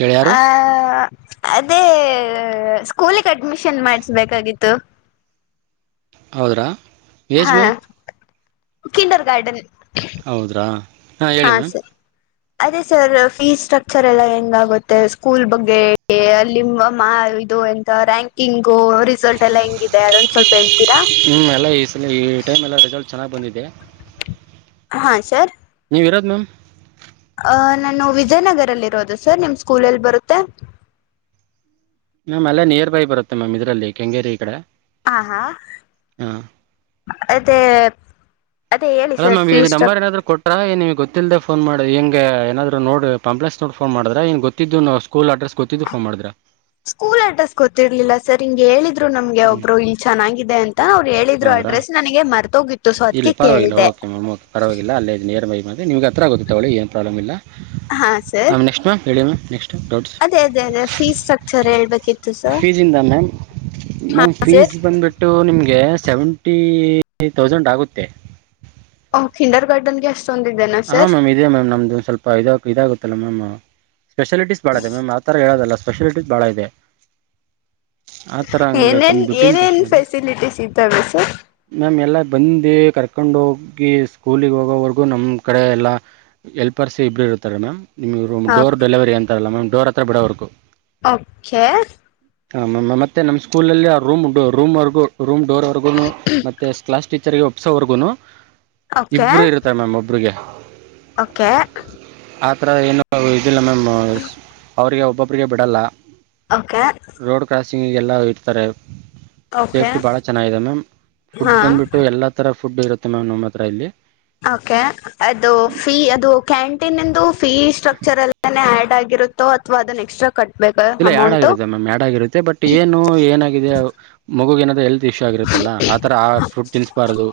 ಗೆಳೆಯರು ಆ ಅದೇ ಸ್ಕೂಲಿಗೆ ಅಡ್ಮಿಷನ್ ಮಾಡಿಸಬೇಕಾಗಿತ್ತು ಹೌದ್ರಾ ಯಜ್ ಮ್ಯಮ್ ಕಿಂಡರ್ ಗಾರ್ಡನ್ ಹೌದ್ರಾ ಹಾ ಹೇಳಿ ಮ್ಯಾಮ್ ಅದೇ ಸರ್ ಫೀಸ್ ಸ್ಟ್ರಕ್ಚರ್ ಎಲ್ಲ ಹೆಂಗಗುತ್ತೆ ಸ್ಕೂಲ್ ಬಗ್ಗೆ ಅಲ್ಲಿ ದು ಎಂತ ರ್ಯಾಂಕಿಂಗು ರಿಸಲ್ಟ್ ಎಲ್ಲಾ ಹೆಂಗ ಇಿದೆ ಅದೊಂದು ಸ್ವಲ್ಪ ಹಳ್ ಹ್ಮ್ ಎಲ್ಲಾ ಈ ಸ ಈ ಟೈಮ್ ಎಲ್ಲ ರೆಿಸಲ್ಟ್ ಚೆನ್ನಾಗ್ ಬಂದಿದೆ ಹಾ ಸರ್ ನೀವು ಇರೋದು ಮ್ಯಾಮ್ ನಾನು ವಿಜಯನಗರಲ್ಲಿರೋದು ಸರ್ ನಿಮ್ಮ ಸ್ಕೂಲಲ್ಲಿ ಬರುತ್ತೆ ಮ್ಯಾಮ್ ಅಲ್ಲೇ ನಿಯರ್ ಬೈ ಬರುತ್ತೆ ಮ್ಯಾಮ್ ಇದ್ರಲ್ಲಿ ಕೆಂಗೇರಿ ಈ ಕಡೆ ಹಾ ಹಾ ಹಾಂ ಅದೇ ಅದೇ ಹೇಳಿ ಅಲ್ಲ ಸರ್ ಮ್ಯಾಮ್ ಇ್ ಫೀಸ್ ಸ್ಟ್ರಕ್ ನಂಬರ್ ಏನಾದ್ರು ಕೊಟ್ರಾ ನಿಮ್ ಗೊತ್ತಿಲ್ಲದೆ ೋನ್ ಮಾಡಿ ಹೆಂಗಗೆ ಏನ್ರು ನೋಡಿ ಪಂಪ್ಲಲೆಸ್ ನೋಡ್ಫೋನ್ ಮಾಡ್ರೆ ಇನ್ ಗೊಿದ್ದು ನಾ ಸ್ಕೂಲ್ ಅಡ್ರೆಸ್ ಗೊತ್ತಿದ್ದು ಫೋನ್ ಮಾಡಿದ್ರ ಸ್ಕೂಲ್ ಅಡ್ರೆಸ್ ಗೊತ್ತಿರ್ಲಿಲ್ಲ ಸರ್ ಹಿಂಗಗೆ ಹೇಳಿದ್ರು ನಮ್ಗೆ ಒಬ್ರು ಇಲ್ ಚೆನ್ನಾಗಿದೆ ಅಂತ ಅವ್ರು ಹೇಳಿದ್ರು ಅಡ್ರೆಸ್ ನನಗೆ ಮರ್ತೋಗಿತ್ತು ಸೊ ಅದಕ್ಕೆ ಇಲ್ಲಿ ಪರವಾಗಿಲ್ಲ ಕೇಳಿದೆ ಓಕೆ ಮ್ಯಾಮ್ ಓಕೆ ಪರವಾಗಿಲ್ಲ ಅಲ್ಲಿೇ ನೇರ್ ಮಿೆ ನಿಮ್ ಹತ್ರ ಗೊತ್ತಾವಳ ಏ ಪ್ರಾಬ್ಲ್ ಇಲ್ಲ ಹ ಹಾ ಸರ್ ಮ್ಯಾಮ್ ನೆಕ್ಸ್ಟ್ ಮ್ಯಾಮ್ ಹೇಳಿ ಮ್ಯಾಮ್ ನೆಕ್ಸ್ಟ್ ಡೌಟ್ಸ್ ಅದೇ ಅದೇ ಅದೇ ಫೀಸ್ ಸ್ಟ್ರಕ್ಚರ್ ಹೇಳ್ಬೇಕಿತ್ತು ಸರ್ ಮ ಹಾ ಮ್ಯಾಮ್ ಫೀಸ್ ಸರ್ ಬಂದ್ಬಿಟ್ಟು ನಿಮಗೆ ಸೆವೆಂಟಿ ದೌಸಂಡ್ ಆಗುತ್ತೆ ಖಂಡಾರ್ ಗಾರ್ಡನ್ಗೆ ಅಷ್ಟು ಹಾ ಮ್ಯಾಮ್ ಇದದೆ ಮ್ಯಾಮ್ ನಮ್ದು ಸ್ವಲ್ಪ ಇದ ಇದಾಗುತ್ತಲ್ಲ ಮ್ಯಾಮ್ ಸ್ಪೆಷಾಲಿಟಿಸಸ್ ಬಾಳ ಇದೆ ಮೇಮ್ ಆತರ ಹೇಳೋದಲ್ಲ ಸ್ಪೆಷಾಲಿಟಿಸಸ್ ಬಾಳ ಇದೆ ಆತರ ಹಂಗ ಏನೇನ್ ಕಮ್ಮ ದುಡ್ಡನ್ ಏನೇನ್ ಪ್ರಶ್ನೆ ಅಲ್ಲ ಫೆಸಿಲಿಟೀಸ್ ಇದ್ದಾವೆ ಸರ್ ಮ್ಯಾಮ್ ಎಲ್ಲ ಬಂದು ಕರ್ಕೊಂಡೋಗಿ ಸ್ಕೂಲಿಗೆ ಹೋಗೋವರೆಗೂ ನಮ್ಮ ಕಡೆ ಎಲ್ಲ ಎಲ್ಪರ್ಸ್ ಇಬ್ಬರು ಇರ್ತಾರೆ ಮ್ಯಾಮ್ ನಿಮ್ ರ ಡೋರ್ ಡೆಲಿವರಿ ಅಂತಾರಲ್ಲ ಮ್ಯಾಮ್ ಡೋರ ಹತ್ರ ಬಿಡೋರೆಗೂ ಓಕೆ ಹ ಮತ್ತೆ ನಮ್ ಸ್ಕೂಲ್ ಅಲ್ಲಿ ಆ ರೂಮ್ ರೂಮ್ವರೆಗೂ ರೂಮ್ ಡೋರ್ ವರ್ಗೂನು ಮತ್ತೆ ಕ್ಲಾಸ್ ಟೀಚರ್ಗೆ ಒಪ್ಸೋವರ್ಗುನು ಓಕೆ ಇಬ್ಬರು ಇರುತ್ತೆ ಮ್ಯಾಮ್ ಒ ಹಡುಗೆ ಓಕೆ ಹತ್ರರ ಏನು ಇದಿಲ್ಲ ಮ್ಯಾಮ್ ಅವಿಗೆ ಒಬ್ಬೊಬಿಗೆ ಬಿಡಲ್ಲ ಓಕೆ ಲ್ಲ ಇರ್ತಾರೆ ಓಕೆ ಸೇಫ್ಟಿ ಬಹಳ ಚೆನ್ನಾಗಿದೆ ಮ್ಯಾಮ್ ಫುಡ್ ಹಾ ಬಂದ್ಬಿಟ್ಟು ಎಲ್ಲ ತರ ಫುಡ್ ಇರುತ್ತೆ ಮ್ಯಾಮ್ ನಮ್ಮ ಹತ್ರ ಇಲ್ಲಿ ಕೆ ಅದು ಫೀ ಅದು ಕ್ಯಾಂಟೀನ್ಂದು ಫೀ ಸ್ಟ್ರಕ್ಚರ್ ಅಲ್ಲೇ ಆಡ್ ಆಗಿರುತ್ತೋ ಅಥವಾ ಅದನ್ನು ಎಕ್ಸ್ಟ್ರಾ ಕಟ್ಟ ಇಲ್ಲ ಯಡ ಆಗರುತ್ತೆ ಮ್ಯಾಮ್ ಯಡ ಆಗರುತ್ತೆ ಬಟ್ ಏನು ಏನಾಗಿದೆ ಮಗು ಏನ ಎ ೀಕ್ಷ ಆಗಿರುತ್ತಲ್ಲ ಆತರ ಆ ಫ್ರೂಟ್ ತಿನ್ಿಸ್ಬಾರದು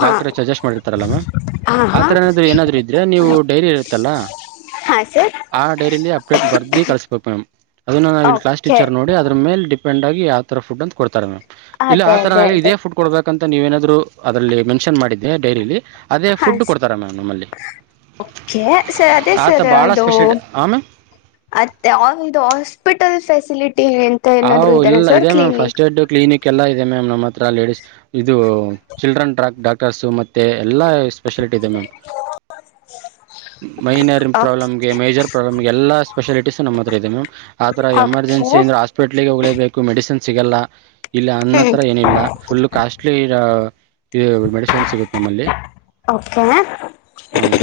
ಹಾ ಡಾಕ್ಟ್ರ ಸಜೆಸ್ಟ್ ಮಾಡಿರ್ತಾರಲ್ಲ ಮಾಮ್ ಹಾಂ ಹಾಂ ಆತರ ಏನಾದ್ರರು ಏನಾದ್ರು ಇದ್ರೆ ನೀವು ಡೈರಿ ಇರತ್ತಲ್ಲಾ ಹಾಂ ಸರ್ ಆ ಡೈರಿಲಿ ಅಪ್ಡೇಟ್ ಬರ್ದಿ ಕಳಸ್ಬೇಕು ಮ್ಯಾಮ್ ಅನ್ನು ನಾವುಲ್ಲಿ ಕ್ಾಸ್ ಓಕೆ ಟೀಚರ್ೋಡಿ ಅದರೇ ಡಿಪೆಂಡ ಆಗ ಯಾವ ಥರ ುಡ್ ಅಂತ ಕೊಡ್ತಾರೆ್ಯಾಮ್ ಇಲ್ಲ ಆ ಅದೇ ತರ ಅದೇ ನೆ ಅದೇ ಇದೇ ಫುಡ್ ಕೊಡ್ಬೇಕಂತ ನೀವೇಏನಾದ್ರು ಅದ್ರಲ್ಲಿ ಮೆನ್ಷನ್ ಮಾಡಿದ್ದೆ ಡೈರಿಲಿ ಅದೇ ಫುಡ್ ಕೊಡ್ತಾರಾ ಮ್ಯಾಮ್ ನಮ್ಮಲ್ಲಿ ೆ ಸರ್ ಅದೇ ಆತ ಸರ್ ಭಾಳ ಇದು ಸ್ಪೆಷಲ್ ಹಾಂ ಮ್ಯಾಮ್ ಅತ್ತೆ ಹಾಸ್ಪಿಟಲ್ ಫೆಸಿಲಿಟಿ ಅಂತ ಏನಾದ್ರು ಹ್ ಇದೆನಾ ಇಲ್ಲ ಸರ್ ಇದೆ ma'am clinic first aid clinic ಎಲ್ಲಾ ಇದೆ ಮ್ಯಾಮ್ ನಮ್ಮ ಹತ್ರ ಲೇಡಿಸಸ್ ಇದು ಚಿಡ್ರನ್ ಡ್ರಾಕ್ ಡಾಕ್ಟರ್ಸ್ ಮತ್ತೆ ಎಲ್ಲ ಸ್ಪೆಷಾಲಿಟಿ ಇದೆ ಮ್ಯಾಮ್ ಹ್ಮ ಮೈನರ್ ಪ್ರಾಬ್ಲಮ್ಗೆ ಮೇಜರ್ ಪ್ರಾಬ್ಲಮ್ಗೆ ಎಲ್ಲ ಸ್ಪೆಷಾಲಿಟೀಸ್ ನಮ್ಮ ಹತ್ರ ಇದೆ ಮ್ಯಾಮ್ ಆ ರ ಎಮರ್ಜೆನ್ಸಿ ಓಕೆ ಅಂದೆ ಆಸ್ ಹೋಗಲೇಬೇಕು ಮೆಡಿಸಿನ್ ಸಿಗಲ್ಲ ಇಲ್ಲ ಅನ್ನ ಹ್ಮ್ ಹತ್ರ ಏನಿಲ್ಲ ಫುಲ್ ಕಾಸ್ಟ್ಲಿ ಇದು ಮೆಡಿಸಿನ್ ಸಿಗುತ್ತೆ ನಮ್ಮಲ್ಲಿ ಕ ಹ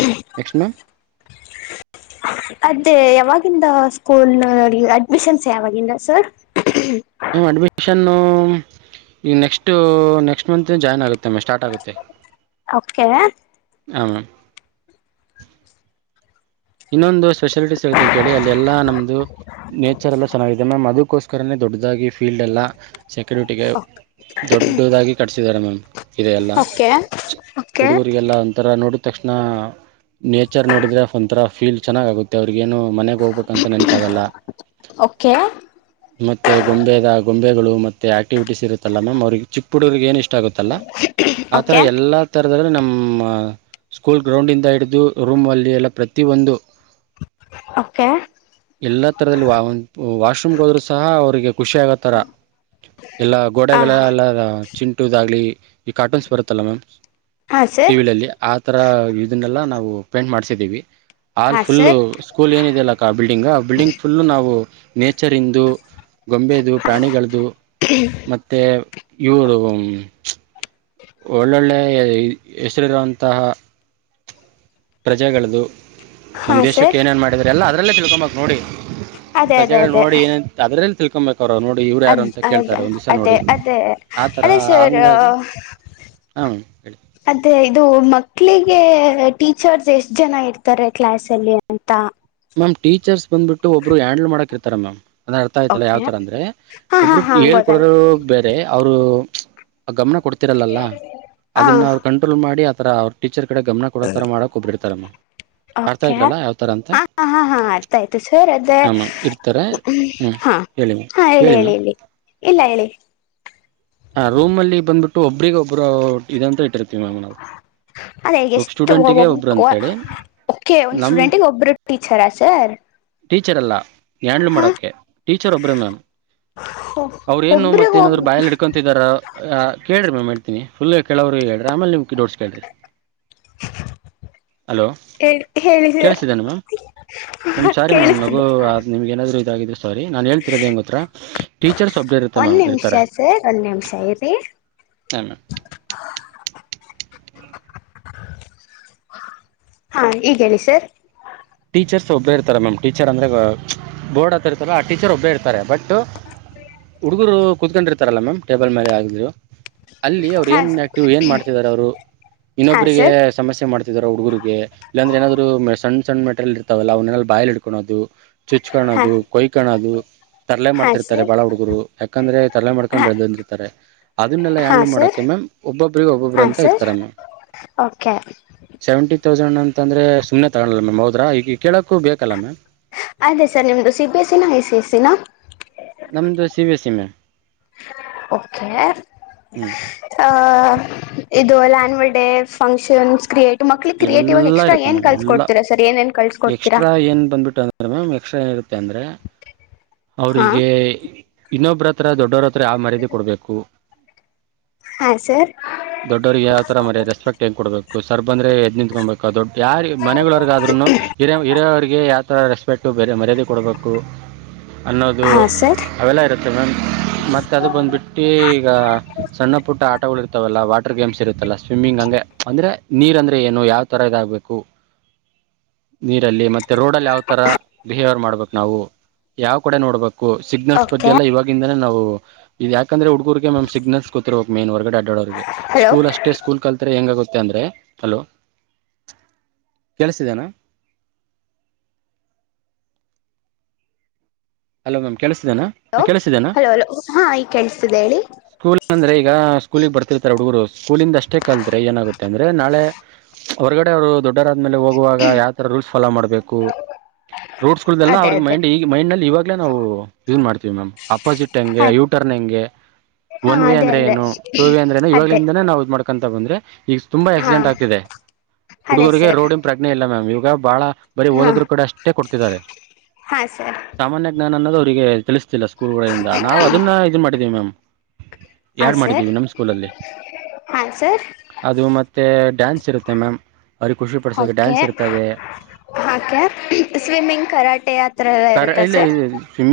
ಎಕ್ಸ್ಟ್ ಮ್ ಅದೇ ಯಾವಾಗ ಸ್ಕೂಲ್ ನ ಅಡ್ಮಿಷನ್ಸ್ ಯಾವಾಗಿಲ್ಲ ಸರ್ ಮ್ ಅಡ್ಮಿಷನ್ ಈ ನೆಕ್ಸ್ಟ್ ನೆಕ್ಸ್ಟ್ ಮಂತ್ ಜಾಯಿನ್ ಆಗುತ್ತೆ ಮತ್ತೊಮ್ಮೆ ಸ್ಟಾರ್ಟ್ ಆಗುತ್ತೆ ಓಕೆ ಆ ಇನ್ನೊಂದು ಸ್ಪೆಷಾಲಿಟಿಸ್ ಹೇಳ್ತೀನಿ ಕೇಳಿ ಅಲ್ಲಿ ಎಲ್ಲಾ ನಮ್ದು ನೇಚರ್ ಎಲ್ಲಾ ಚೆನ್ನಾಗಿದೆ ಮ್ಯಾಮ್ ಅದಕ್ಕೋಸ್ಕ ಕರೇ ದೊಡ್ಡದಾಗಿ ಫೀಲ್ಡ್ ಎಲ್ಲ ಸೆಕ್ಯೂರಿಟಿಗೆ ದೊಡ್ಡದಾಗಿ ಕಟ್ಸಿದ್ದಾರೆ ಮ್ಯಾಮ್ ಇದೆ ಎಲ್ಲ ಓಕೆ ಓಕೆ ಹುಡುಗರಿಗೆಲ್ಲ ಒಥರ ನೋಡ ತಕ್ಷಣ ನೇಚರ್ ನೋಡಿದ್ರೆ ಒಂಥರ ಫೀಲ್ ಚೆನ್ನಾಗ ಆಗುತ್ತೆ ಅವ್ರಗ ಏನು ಮನೆ ಹೋಗ್ಬೇಕಂತ ನೆನಪಾಗಲ್ಲ ಓಕೆ ಮತ್ತೆ ಗೊಂಬೆದ ಗೊಂಬೆಗಳು ಮೆ ಆಕ್ಟಿವಿಟೀಸ್ ಇರುತ್ತಲ್ಲ ಮ್ಯಾಮ್ ಅವ್ರಿಗೆ ಚಿಕ್ಕ ಪುಡೂರಿಗೆ ಏನ್ ಇಷ್ಟ ಆಗುತ್ತಲ್ಲ ಆತರ ಓಕೆ ಎಲ್ಲಾ ತರ ನಮ್ಮ ಸ್ಕೂಲ್ ಗ್ರೌಂಡ್ ಇಂದ ಹಿಡಿದು ರೂಮ್ ಅಲ್ಲಿ ಎಲ್ಲ ಪ್ರತ ಒಂದು ಓಕೆ ಎಲ್ಲಾ ತರದಲ್ಲಿ ವಾಶ್ರೂಮ್ಗೆ ಹೋದ್ರು ಸಹ ಅವ್ರಿಗೆ ಖುಷಿಯ ಆಾಗೋ ಥರ ಎಲ್ಲ ಹ ಗೋಡೆಗಳ ಎಲ್ಲ ಚಿಟದಾಗಲಿ ಈ ಕಾರ್ಟೂನ್ಸ್ ಬರುತ್ತಲ್ಲ ಮ್ಯಾಮ್ ಹಾ ಟಿವ ಸರ್ ವಿಲ್ಲಿ ಆ ಈ ತರ ಇದನ್ನೆಲ್ಲಾ ನಾವು ಪೇಂಟ್ ಮಾಡ್ಸಿದ್ದೀವಿ ಆಾಲ್ ಹಾ ಫುಲ್ು ಸರ್ ಸ್ಕೂಲ್ ಏನಿದೆಲ್ಲಕ್ಕ ಆ ಬಿಲ್ಡಿಂಗ್ ಆ ಬಿಲ್ಡಿಂಗ್ ಫುಲ್ ನಾವು ನೇಚರ್ ಇಂದು ಗೊಂಬೆದು ಪ್ರಾಣಿಗಳ್ದ ಮತ್ತೆ ಇವರು ಒಳ್ಳೊಳ್ಳೆ ಹೆಸರಿರುವಂತಹ ಪ್ರಜೆಗಳ್ದು ಹಾ ನಮ್ಮ್ ದೇಶಕ್ಕೆ ಸರ್ ಏನೇನ್ ಮಾಡಿದ್ರ ಎಲ್ಲ ಅದ್ರಲ್ಲೇ ತಿಳ್ಕೊಂಬಕ್ ನೋಡಿ ಅದೇ ಅದೇ ಪ್ರಜೆಗಳು ಅದೇ ನೋಡಿ ಏನ ಅದ್ರ ಅದ್ ಹೌದಾ ದಿವಸ ಅದೇ ನೋಡಿ ಅದೇ ಆ ಥರ ಅದೇ ಸರ್ ಹಂಗಾಗಿ ಹಾಂ ಹೇಳಿ ಅದೇ ಇದು ಮಕ್ಳಿಗೆ ಹಗೆ ಟೀಚರ್ಸ್ ಎಷ್ಟ್ ಜನ ಇರ್ತಾರೆ ಕ್ಲಾಸ್ ಅಲ್ಲಿ ಅಂತ ಮ್ಯಾಮ್ ಟೀರ್ಸ್ ಬಂದುಬಿಟ್ಟ ಒಬ್ಬರು ಹ್ಯಾಂಡಲ್ ಮಾಡಕಿರ್ತಾರೆ ಮ್ಯಾಮ್ ಅಂದ್ರ ಅರ್ಥ ಆಯ್ತಲ್ಲ ಓಕೆ ಯಾವತರ ಅಂದ್ರೆ ಹಾ ಹಾ ಒಬ್ರು ಹಾ ಹೇಳ್ಕೊಡರು ಗೊತ್ತಾಯ್ತು ಬೇರೆ ಅವರು ಗಮನ ಕೊಡ್ತಿರಲ್ಲ ಹ ಅದನ್ನ ಅವರು ಕಂಟ್ರೋಲ್ ಮಾಡಿ ಆತರ ಅವ್ರ ಟೀಚರ್ ಕಡೆ ಗಮನ ಕೊಡೋತರ ಮಾಡಕ್ ಒಬ್ರಿರ್ತಾರಮ್ಮ ಅರ್ಥಾ ಓಕೆ ಹಾ ಇದ್ರಲ್ಲಾ ಯಾವ್ ತರ ಅಂತ ಹಾ ಹಾ ಹಾ ಆತ ಆಯ್ತು ಸರ್ ಅದೇ ಹಾಂ ಮ್ಯಾಮ್ ಇರ್ತಾರೆ ಹ್ಞೂ ಹಾ ಹೇಳಿ ಮ್ಯಾಮ್ ಹಾ ಹೇಳಿ ಹೇಳಿ ಮ್ಯಾಮ್ ಹೇಳಿ ಇಲ್ಲ ಹೇಳಿ ಹ ರೂಮ್ ಅಲ್ಲಿ ಬಂದ್ಬಿಟ್ಟು ಒಬ್ರಗ ಒಬ್ಬರು ಇದಂತ ಇಟ್ಟಿರ್ತೀವಿ ಮ್ಯಾಮ್ ನಾವು ಅದೇ ಒಬ್ಬ ಎಷ್ಟು ಒ ಸ್ಟೂಡೆಂಟಿಗೆ ಒಬ್ರು ಅಂತೇಳಿ ಓಕೆ ಒಂದ್ ನಮ್ ಸ್ಟೂಡೆಂಟಿಗೆ ಒಬ್ರು ಟೀಚರಾ ಸರ್ ಟೀಚರಲ್ಲ ಹ್ಯಾಂಡ್ಲ್ ಹ ಮಾಡಕ ಟೀಚರ್ ಒಬ್ಬ್ರ ಮ್ಯಾಮ್ ಅವ್ರ ಏನು ಮತ್ತ ಒಬ್ರಿಗ ಒಬ್ ಏನಾದ್ರು ಬಾಯಲ್ ಅಂತಾರ ಕೇಳ್ರಿ ಮೇ್ ಹೇಳ್ತೀನಿ ಫುಲ್ ಕೆಳವ್ರರಿಗೆಿಗೆ ಹೇಳ್ರಿ ರಾಮಲಿಮಕಿ ಡೋಡ್ಸ್ಕರಿ ಹಲೋ ಹೇಳಿ ಸರ್ ಕೇಳಸಿದ್ದೇಾನ ಮ್ಯಾಮ್ ಮ್ಯಾಮ್ ಸಾರಿ ಮ್ಯಾಮ್ ನಗು ಕೇಳಿಸ್ತಿದೆ ನಿಮ್ಗೆ ಏನಾದ್ೂ ಸಾರಿ ನಾನ್ ಹೇಳ್ತಿರೋದು ಹೆಂಗ ಹ ಟೀಚರ್ಸ್ ಅಪ್ಡೇಟ್ ಇತ್ತೆ ಮಾಮ್ ಇರ್ತಾರೆ ಒಂದು ನಿಮಿಷ ಇರಿ ಹಾ ಈಗ ಹೇಳಿ ಸರ್ ಟೀಚರ್ಸ್ ಒಬ್ಬೇ ಇರ್ತಾರೆ ಮ್ಯಾಮ್ ಟೀಚರ್ ಅಂದ್ರೆ ಬೋರ್ಡ್ ಹತ್ತ ಇರ್ತಲ್ಲ ಆ ಟೀಚರ್ ಒಬ್ಬೇ ಇರ್ತಾರೆ ಬಟ್ ಅೋ ಹುಡುಗರು ಕೂತ್ಕೊಂಡಿರ್ತಾರಲ್ಲ ಮ್ಯಾಮ್ ಟೇಬಲ್ ಮೇಲೆ ಆಗಿದ್ರು ಅಲ್ಲಿ ಅವ್ರು ಹಾ ಏನ್ ಆಕ್ಟಿವ್ ಏನ್ ಮಾಡ್ತಿದಿದ್ದಾರೆ ಅವ್ರು ಹಾ ಇನ್ನೊಬ್ಬ್ರರಿಗೆ ಸರ್ ಸಮಸ್ಯೆ ಮಾಡ್ತಿದಾರ ಹುಡುಗರಿಗೆ ಇಲ್ಲಾಂದ್ರೆ ಏನಾದ್ರು ಸಣ್ಣ್ ಚೆಂದ್ ಮೆಟೀರಿಯಲ್ ಇರ್ತಾವಲ್ಲ ಅವನ್ನೆಲ್ಲ ಬಾಯಿಲ್ ಇಡ್ಕೋದು ಚುಚ್ ಹಾ ಕಾಣೋದು ಕೊಯ್ ಕಾಣೋದು ತರಲೆ ಹಾ ಮಾಡ್ತಿರ್ತಾರೆ ಸರ್ ಬಾಳ ಹುಡುಗರು ಯಾಕಂದ್ರೆ ತರಲೆ ಮಾಡ್ಕೊಂಡು ಹಾ ಬೆಳೆದಂದಿರ್ತಾರೆ ಅದನ್ನೆಲ್ಲ ಹಾ ಆ್ಯಾಂಡ್ಲ್ ಸರ್ ಮಾಡಕೆ ಮೆ ಒಬ್ಬೊಬ್ಬ್ರಿಗೆ ಒಬ್ಬೊಬ್ರು ಹಾ ಅಂತ ಸರ್ ಇರ್ತಾರೆ ಮ್ ಓಕೆ ಸೆವೆಂಟಿ ತೌಸಂಡ್ ಅಂತ ಅಂತಂದ್ರೆ ಸುಮ್ಮನೆ ತಗೊಲ್ಲ ಮ್ಯಾಮ್ ಹದಾ ಈಗ ಕೇಳಕ್ಕು ಬೇಕಲ್ಲ ಮಾಮ್ ಅದೇ ಸರ್ ನಿಮ್ದು ಸಿ ಬಿ ಎಸ್ಸಿನ ಐ ಸಿ ಎಸ್ಸಿನ ಸಿ ಬಿ ಎಸ್ಸಿ ಓಕೆ ಹ್ಞೂ ಇದು ಅಲ್ನ್ವರ್ ಡಡೆ ಫಂಕ್ಷನ್ಸ್ ಕ್ರಿಯೇಟ್ ಮಕ್ಳಿಗೆ ಕ್ರಿಯೇಟಿವ್ ಆಗಿ ಎಲ್ಲ ಎಕ್ಸ್ಟ್ರಾ ಇರುತ್ತೆ ಏನ್ ಮ್ಯಾಮ್ ಎಲ್ಲ ಕಲ್ಸಕೊಡ್ತಿೀರ ಸರ್ ಏನ್ ಏನ್ ಕಳ್ಸಕೊಡ್ತೀರಾ ಕ್ಷ ಏನಿರುತ್ತೆ ಅಂದ್ರೆ ಹಾ ಅವರಿಗೆ ಇನ್ನೊಬ್ಬ್ರ ಹತ್ರ ದೊಡ್ಡವರ ಹತ್ರ ಆ ಮರ್ಯದಿ ಕೊಡ್ಬೇಕು ಹಾ ಸರ್ ದೊಡ್ಡವ್ರರಿಗೆ ಯಾವ ತರ ಮರ ರೆಸ್ಪೆಕ್ಟ್ ಹೆಂಗ್ ಕೊಬೇಕು ಸರ್ ಬಂದ್ರೆ ಎದ್ ನಿಂತ್ಕೊಬೇಕು ದೊಡ್ಡ ಯಾರಿ ಮನೆಗಳವರ್ಗ ಹಿಯ ಹಿರಿಯವರಿಗೆ ಯಾವತರ ರೆಸ್ಪೆಕ್ಟ್ ಬ ಮರ್ಯಾದೆ ಕೊಡಬೇಕು. ಅನ್ನೋದು. ಹಾ ಸರ್ ಅವೆಲ್ಲ ಇರುತ್ತೆ ಮ್ಯಾಮ್ ಮತ್ತ ಅದು ಬಂದ್ಬಿಟ್ಟು ಈಗ ಸಣ್ಣ ಪುಟ್ಟ ಆಟಗಳು ಇರ್ತಾವಲ್ಲ ವಾ. ವಾಟರ್ ಗೇಮ್ಸ್ರುತ್ತಲ್ಲ ಸ್ವಿಮ್ಮಿಂಗ್ ಹ ಹಾಗಗೆ ಅಂದ್ರೆ. ನೀರ್ಂದ್ರೆ ಏನು ಯಾವ್ ತರ ಇದಾಗಬೇಕು. ನೀರಲ್ಲಿ ಮತ್ತೆ ರೋಡ್ ಅಲ್ಲಿ ಯಾವ್ ತರ ಬಿಹೇವಿಯರ್ ಮಾಡ್ಬೇಕು ನಾವು ಯಾವ್ ಕಡೆ ನೋಡ್ಬೇಕು. ಸಿಗ್ನಲ್ಸ್ ಬಗ್ಗೆ ಓಕೆ ಎಲ್ಲ ಇವಾಗಿಂದನೇ ನಾವು ಇ ಯಾಕಂದ್ರೆ ಹುಡುಗರ್ರಿಗೆ ಮ್ ಸಿಗ್ನಲ್ಸ್ ಕೊತಿರ್ವಬೇಕ ಮೇನ್ ವರ್ಗಡೆ. ಅಡ್ಡ ಅವ್ರರಿಗೆ ಹಲೋ ಸ್ಕೂಲ್ ಅಷ್ಟೇ ಸ್ಕೂಲ್ ಕಲ್ತ್ರೆ ಹೆಂಗಾಗುತ್ತೆ. ಅಂದ್ರೆ ಹಲೋ ಕೇಳಸಿದೇನಾ ಹ ಅಲೋ ಮ್ಯಾಮ್ ಕೆಳ ಹಲ ಹಲೋಲ ಹಾ ಈ ಕೇಳ್ಸ್ತಿದೆ ಹೇಳಿ. ಸ್ಕೂಲ್ ಅಂದ್ರೆ ಈಗ ಸ್ಕೂಲಗ್ ಬರ್ತಿರ್ತಾರೆ ಹುಡುಗರು. ಸ್ಕೂಲಿಂದ ಅಷ್ಟೇ ಕಲ್ತ್ರೆ ಏನಾಗುತ್ತೆ ಅಂದ್ರೆ ನಾಳೆ ಹೊರಗಡೆ ಅವರು ದೊಡ್ಡ, ದೊಡ್ಡರ್ ಆದ್ಮೇಲೆ ಹೋಗುವಾಗ ಯಾವತರ ರೂಲ್ಸ್ ಫಾಲೋ ಮಾಡ್ಬೇಕು. ರೋಡ್ಸ್ಗಳದೆಲ್ಲ ಅದೇ ಅವ್ರಿಗೆ ಅದೇ ಮೈಂಡ್ ಈಗ ಮೈಂಡ್ ನಲ್ಲಿ ಇವಾಗ, ನಾವು ಇವು ಮಾಡ್ತೀವಿ ಮ್ಯಾಮ್. ಅಪೋಸಿಟ್ ಹೆಂಗೆ, ಹ ಯೂಟರ್ನ್ ಹೆಂಗೆ, ಹಾ ಒನ್ ವೇ ಅದೇ ಅಂದ್ರೆ ಅದೇ ಏನು, ಟೂ ವೇ ಅಂದ್ರೆ ಏನು, ಅದೇ ಇವಾಗಿಂದನೇ ನಾವು, ಮಾಡ್ಕೊಂತ ಬಂದ್ರೆ ಈಗ ತುಂಬಾ ಹಾ ಆಕ್ಸಿಡೆಂಟ್ ಆಗ್ತಿದೆ ಅದೇ ಹುಡುಗೂರಿಗೆ ಸರ್ ರೋಡಿನ ಪ್ರಜ್ಞೆ ಇಲ್ಲ ಮ್ಯಾಮ್. ಇವಾಗ, ಬಹಳ ಬರೀ ಹಾ ಓದದ್ರು ಕಡೆ ಅಷ್ಟೇ ಕೊಡ್ತಿದ್ದಾರೆ. ಹಾ ಸರ್ ಸಾಮಾನ್ಯ, ಜ್ಞಾನ ಅನ್ನೋದು ಅವ್ರರಿಗೆ ತಿಳಿಸ್ತಿಲ್ಲ ಸ್ಕೂಲ್ಗಳಿಂದ ನಾವು ಅದನ್ನ ಇದು ಮಾಡಿದೀವಿ ಮ್ಯಾಮ್. ಹಾ ಯಾರ್ ಸರ್ ಮಾಡಿದ್ದೀವಿ ನಮ್ ಸ್ಕೂಲಲ್ಲಿ. ಹಾ ಸರ್ ಅದು ಮತ್ತೆ ಡ್ಯಾನ್ಸ್, ಇರುತ್ತೆ ಮ್ಯಾಮ್ ಅವ್ರಿಗೆ ಖುಷಿ ಪಡಿಸೋಕೇ ಡ್ಯಾನ್ಸ್ ಇರ್ತವೆ. ಹಾಕೆ ಸ್ವಿಮ್ಮಿಂಗ್ ಕರಾಟೆ ಆತ್ರ ಎಲ್ಲ ಇರುತ್ತ ಸರ್. [unintelligible] ರು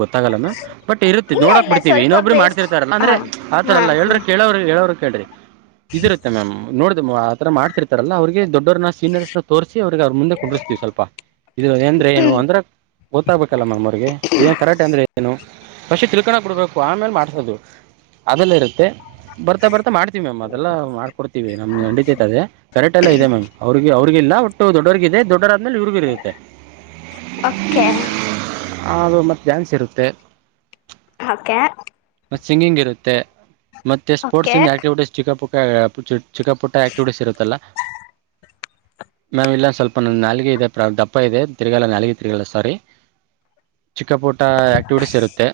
ಗೊತ್ತಾಗಲ್ಲ ಬಟ್ ಇರುತ್ತ ಇಲ್ಲ ನೋಡಾಕ್ ಇಲ್ಲ ಬಿಡ್ತತಿವಿ. ಸ್ವಲ್ಪ ಇನ್ನೊಬ್ಬರು ಬೇಸ್ ಮಾಡ್ತಿರ್ತಾರಲ್ಲ ಅಂದ್ರೆ ಹ ಆ ಹಾ ತರಲ್ಲ ಎ ಹಾ ಹೇಳರು ಕೇಳೋರು ಹೇಳೋರು ಕ್ರಿ ಇದಿರುತ್ತೆ ಮ್ಯಾಮ್ ನೋಡ್ದ ಆ ತರ ಮಾಡ್ತಿರ್ತಾರಲ್ಲ ಅವ್ರಿಗೆ ದೊಡ್ಡವ್ರನ್ನ ಸೀನಿಯರ್ಸ್ ನ ತೋರಿಸ ಅವ್ರಿಗೆ ಅವ್ರ ಮುಂದೆ ಕುಂದ್ಸತೀವಿ ಸ್ವಲ್ ಇದು ಅಂದ್ರೆ ಏನು. ಹ್ಮ್ ಅದ್ರ ಗೊತ್ತಾಗಬೇಕಲ್ಲ ಮ್ಯಾಮ್ ಅವ್ರಿಗೆ ಏನು ಕರಾಟೆ ಅಂದ್ರೆ ಏನು. ಪಶಿ ತಿಳ್ಕಣ ಕೊಡ್ಬೇಕು ಆಮೇಲೆ ಮಾಡ್ಸೋದು ಅದೆಲ್ಲ ಇರುತ್ತೆ. ಬರ್ತಾ ಬರ್ತಾ ಮಾಡ್ತೀವಿ ಮ್ಯಾಮ್ ಅದೆಲ್ಲ ಮಾಡ್ಕೊಡ್ತೀವಿ. ನಮ್ಗೆ ತೈತದೆ ಕರೆಕ್ಟ್ ಎಲ್ಲ ಇದೆ. ಮ್ಯಾಮ್ ಅವ್ರಿಗೆ ಅವ್ರ ಗಿಲ್ಲ ಒಟ್ಟು ದೊಡ್ಡವರ್ಗಿದೆ ದೊಡ್ಡರ ಆದ್ಮೇಲೆ ಇವ್ರಗೂ ಇರುತ್ತೆ. ಓಕೇ. ದು ಮತ್ತೆ ಡಾನ್ಸ್ ಇರುತ್ತೆ. ಓಕೆ. ಮತ್ತ ಸಿಂಗಿಂಗ್ ಇರುತ್ತೆ. ಮತ್ತೆ ಸ್ಪೋರ್ಟ್ಸ್ ಓಕೆ ಇಂದ ಆಕ್ಟಿವಿಟೀಸ್ ಚಿಕ್ಕ ಪುಕ್ಕ, ಚಿಕ್ಕ ಪುಟ್ಟ ಆಕ್ಟಿವಿಟೀಸ್ ಇರುತ್ತಲ್ಲ. ಮ್ಯಾಮ್ ಇಲ್ಲ ಸ್ವಲ್ಪ್ ನಾಲ್ಗೆ ಇದೆ ದಪ್ಪ ಇದೆ. ತಿರ್ಗಾಲ್ಲ ನಾಲ್ಗೆ. ಸಾರಿ ಚಿಕ್ಕ ಪುಟ ಆಕ್ಟಿವಿಟೀಸ್ ಇರುತ್ತೆ.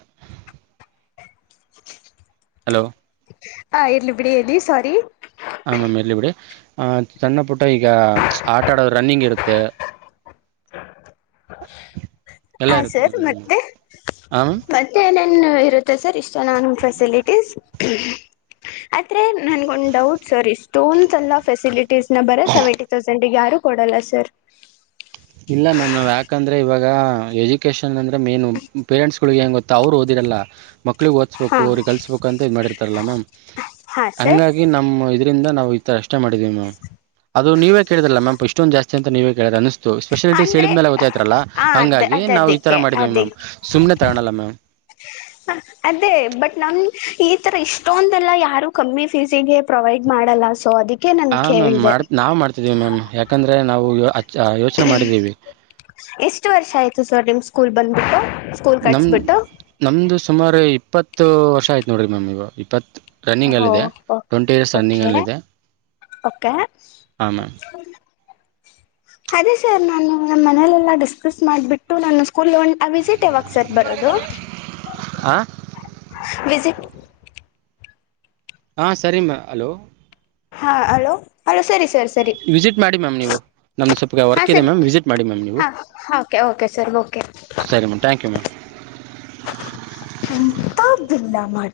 ಹಲೋ ಆ ಇರ್ಲಿ ಬಿಡಿ ಹೇಳಿ ಸ್ವಾರಿ. ಹ ಮ್ಯಾಮ್ ಇರ್ಲಿ ಬಿಡಿ ಆ ಸಣ್ಣ ಪುಟ್ಟ ಈಗ ಆಟ ಆಡದು ರನ್ನಿಂಗ್ ಇರುತ್ತೆ. [inaudible] ಎಲ್ಲ ಹ ಇರುತ್ತೆ ಸರ್ ಮ್ಯಾಮ್ ಹ ಮತ್ತೆ ಮ್ಯಾಮ್ ಮತ್ತೆ ಏನೇನ್ ಇರ. ಸರ್ ಇಷ್ಟ ನಾನು ಫೆಸಿಲಿಟೀಸ್. ಆದ್ರೆ ನನ್ಗೊಂದು ಡೌಟ್ ಸರ್. ಇಷ್ಟೊಂದ ಎಲ್ಲ ಫೆಸಿಲಿಟಿ. [unintelligible] ಸೆವೆಂಟಿ ತೌಸಂಡಗೆ ಯಾರು ಕೊಡಲ್ಲ ಸರ್. ಇಲ್ಲ ಮ್ಯಾಮ್ ನಾವ್ ಯಾಕಂದ್ರೆ ಇವಾಗ ಎಜುಕೇಶನ್ ಅಂದ್ರೆ ಮೇನು ಪೇರೆಂಟ್ಸ್ಗೆ ಗೊತ್ತಾ ಅವ್ರು ಓದಿಲ್ಲ ಇಲ್ಲ. ಮಕ್ಳಿಗೆ ಓದ್ಬೇಕು ಹಾ ಅವಿಗೆ ಕಲ್ಸಸ್ಬೇಕು ಇದ್ ಮಾಡಿರ್ತಾರಲ್ಲ. ಮ್ಯಾಮ್ ಹಾ ಸರ್ ಹಂಗಾಗಿ ನಮ್ಮ್ ಇ ಇ ನಾವು ತರ ಇಷ್ಟೇ ಮಾಡಿದೀವಿ ಮ್ಯಾಮ್. ಅದು ನೀವೇ ಕೇಳಿದಲ್ಲ ಮ್ಯಾಮ್ ಇಷ್ಟೊಂದು ಜಾಸ್ತಿ ಅಂತ ನೀವೇ ಕೇಳ ಅ. ಸ್ಪೆಷಾಲಿಟೀಸ್ ಅಂದ್ರೆ ಹೇಳಿದ ಮೇಲೆ ಗೊತ್ತತಯ್ತಾರಲ್ಲ ಹ ಅದ ಹಂಗಾಗಿ ಅದ ನಾವು ಈ ತರ ಅದಕ್ಕೆ ಮಾಡಿದೀವಿ ಮ್ಯಾಮ್ ಸುಮ್ಮನೆ ತಗನಲ್ಲ ಮ್ಯಾಮ್. ಹ ಅದೇ ಬಟ್ ನಮ ಈ ತರ ಇಷ್ಟೊಂದೆಲ್ಲ ಯಾರು ಕಮ್ಮಿ ಫೀಸಿಗೆ ಪ್ರೊವೈಡ್ ಮಾಡಲ್ಲ. ಸೊ ಅದಕ್ಕೆ, ನನ್ ಹ ಮ್ಯಾಮ್ ಕೇಳ್ದೆ ಮಾಡ್ ನಾ ಮಾಡ್ತಿದ್ವಿ. ಮ್ಯಾಮ್ ಯಾಕಂದ್ರೆ ನಾವು, ಯೋಚನೆ ಮಾಡಿದ್ದೀವಿ ಎಷ್ಟು ವರ್ಷ ಆಯ್ತು ಸರ್ ನಿಮ್ ಸ್ಕೂಲ್ ಬಂದ್ಬಿಟ್ಟು. ಸ್ಕೂಲ್ ನಮ ಕಟ್ಸ್ಬಿಟ್ಟು ನಮ್ದು ಸುಮಾರು ಇಪ್ಪತ್ತು ವರ್ಷ ಆಯ್ತು ನೋಡ್ರಿ ಮ್ಯಾಮ್ ಈಗ ಇಪ್ಪತ್, ರನ್ನಿಂಗ್ ಅಲ್ಲಿ ಓ ಇದೆ. ಟ್ವೆಂಟಿ ಇರ್ಸ್ ರನ್ನಿಂಗ್ ಓಕೆ ಅಲ್ಲ ಇದೆ. ಓಕೆ. ಅದೇ ಸರ್ ನಾನು ನ ಮನಲೆೆಲ್ಲಾ ಡಿಸ್ಕಸ್ ಮಾಡ್ಬಿಟ್ಟು ನಾನು, ಸ್ಕೂಲ್ ವಿಸಿಟ್ ಯಾವಾಗ ಸರ್ ಬರೋದು. ಹಾಂ ವಿಸಿಟ್, [inaudible] ಹಾ ಸರಿಮ್ಮ ಹಲೋ ಹಾ ಹಲೋ ಹಲೋ ಸರಿ ಸರ್ ಸರಿ ವಿಸಿಟ್ ಮಾಡಿ ಮ್ಯಾಮ್ ನೀವು ನಮ ಸ್ವಪ ಹಾ ವರ್ಕ್ ಇದೆ ಸರ್ ಮ್ಯಾಮ್ ವಿಸಿಟ್ ಮಾಡಿ ಮ್ಯಾಮ್ ನೀವು ಹಾ ಓಕೆ ಓಕೆ ಸರ್ ಓಕೆ ಸರಿ ಮ್ಯಾಮ್ ಥ್ಯಾಂಕ್ ಯು ಮ್ಯಾಮ್ ಎಂತ ಬಿಲ್ಲ ಮಾಡ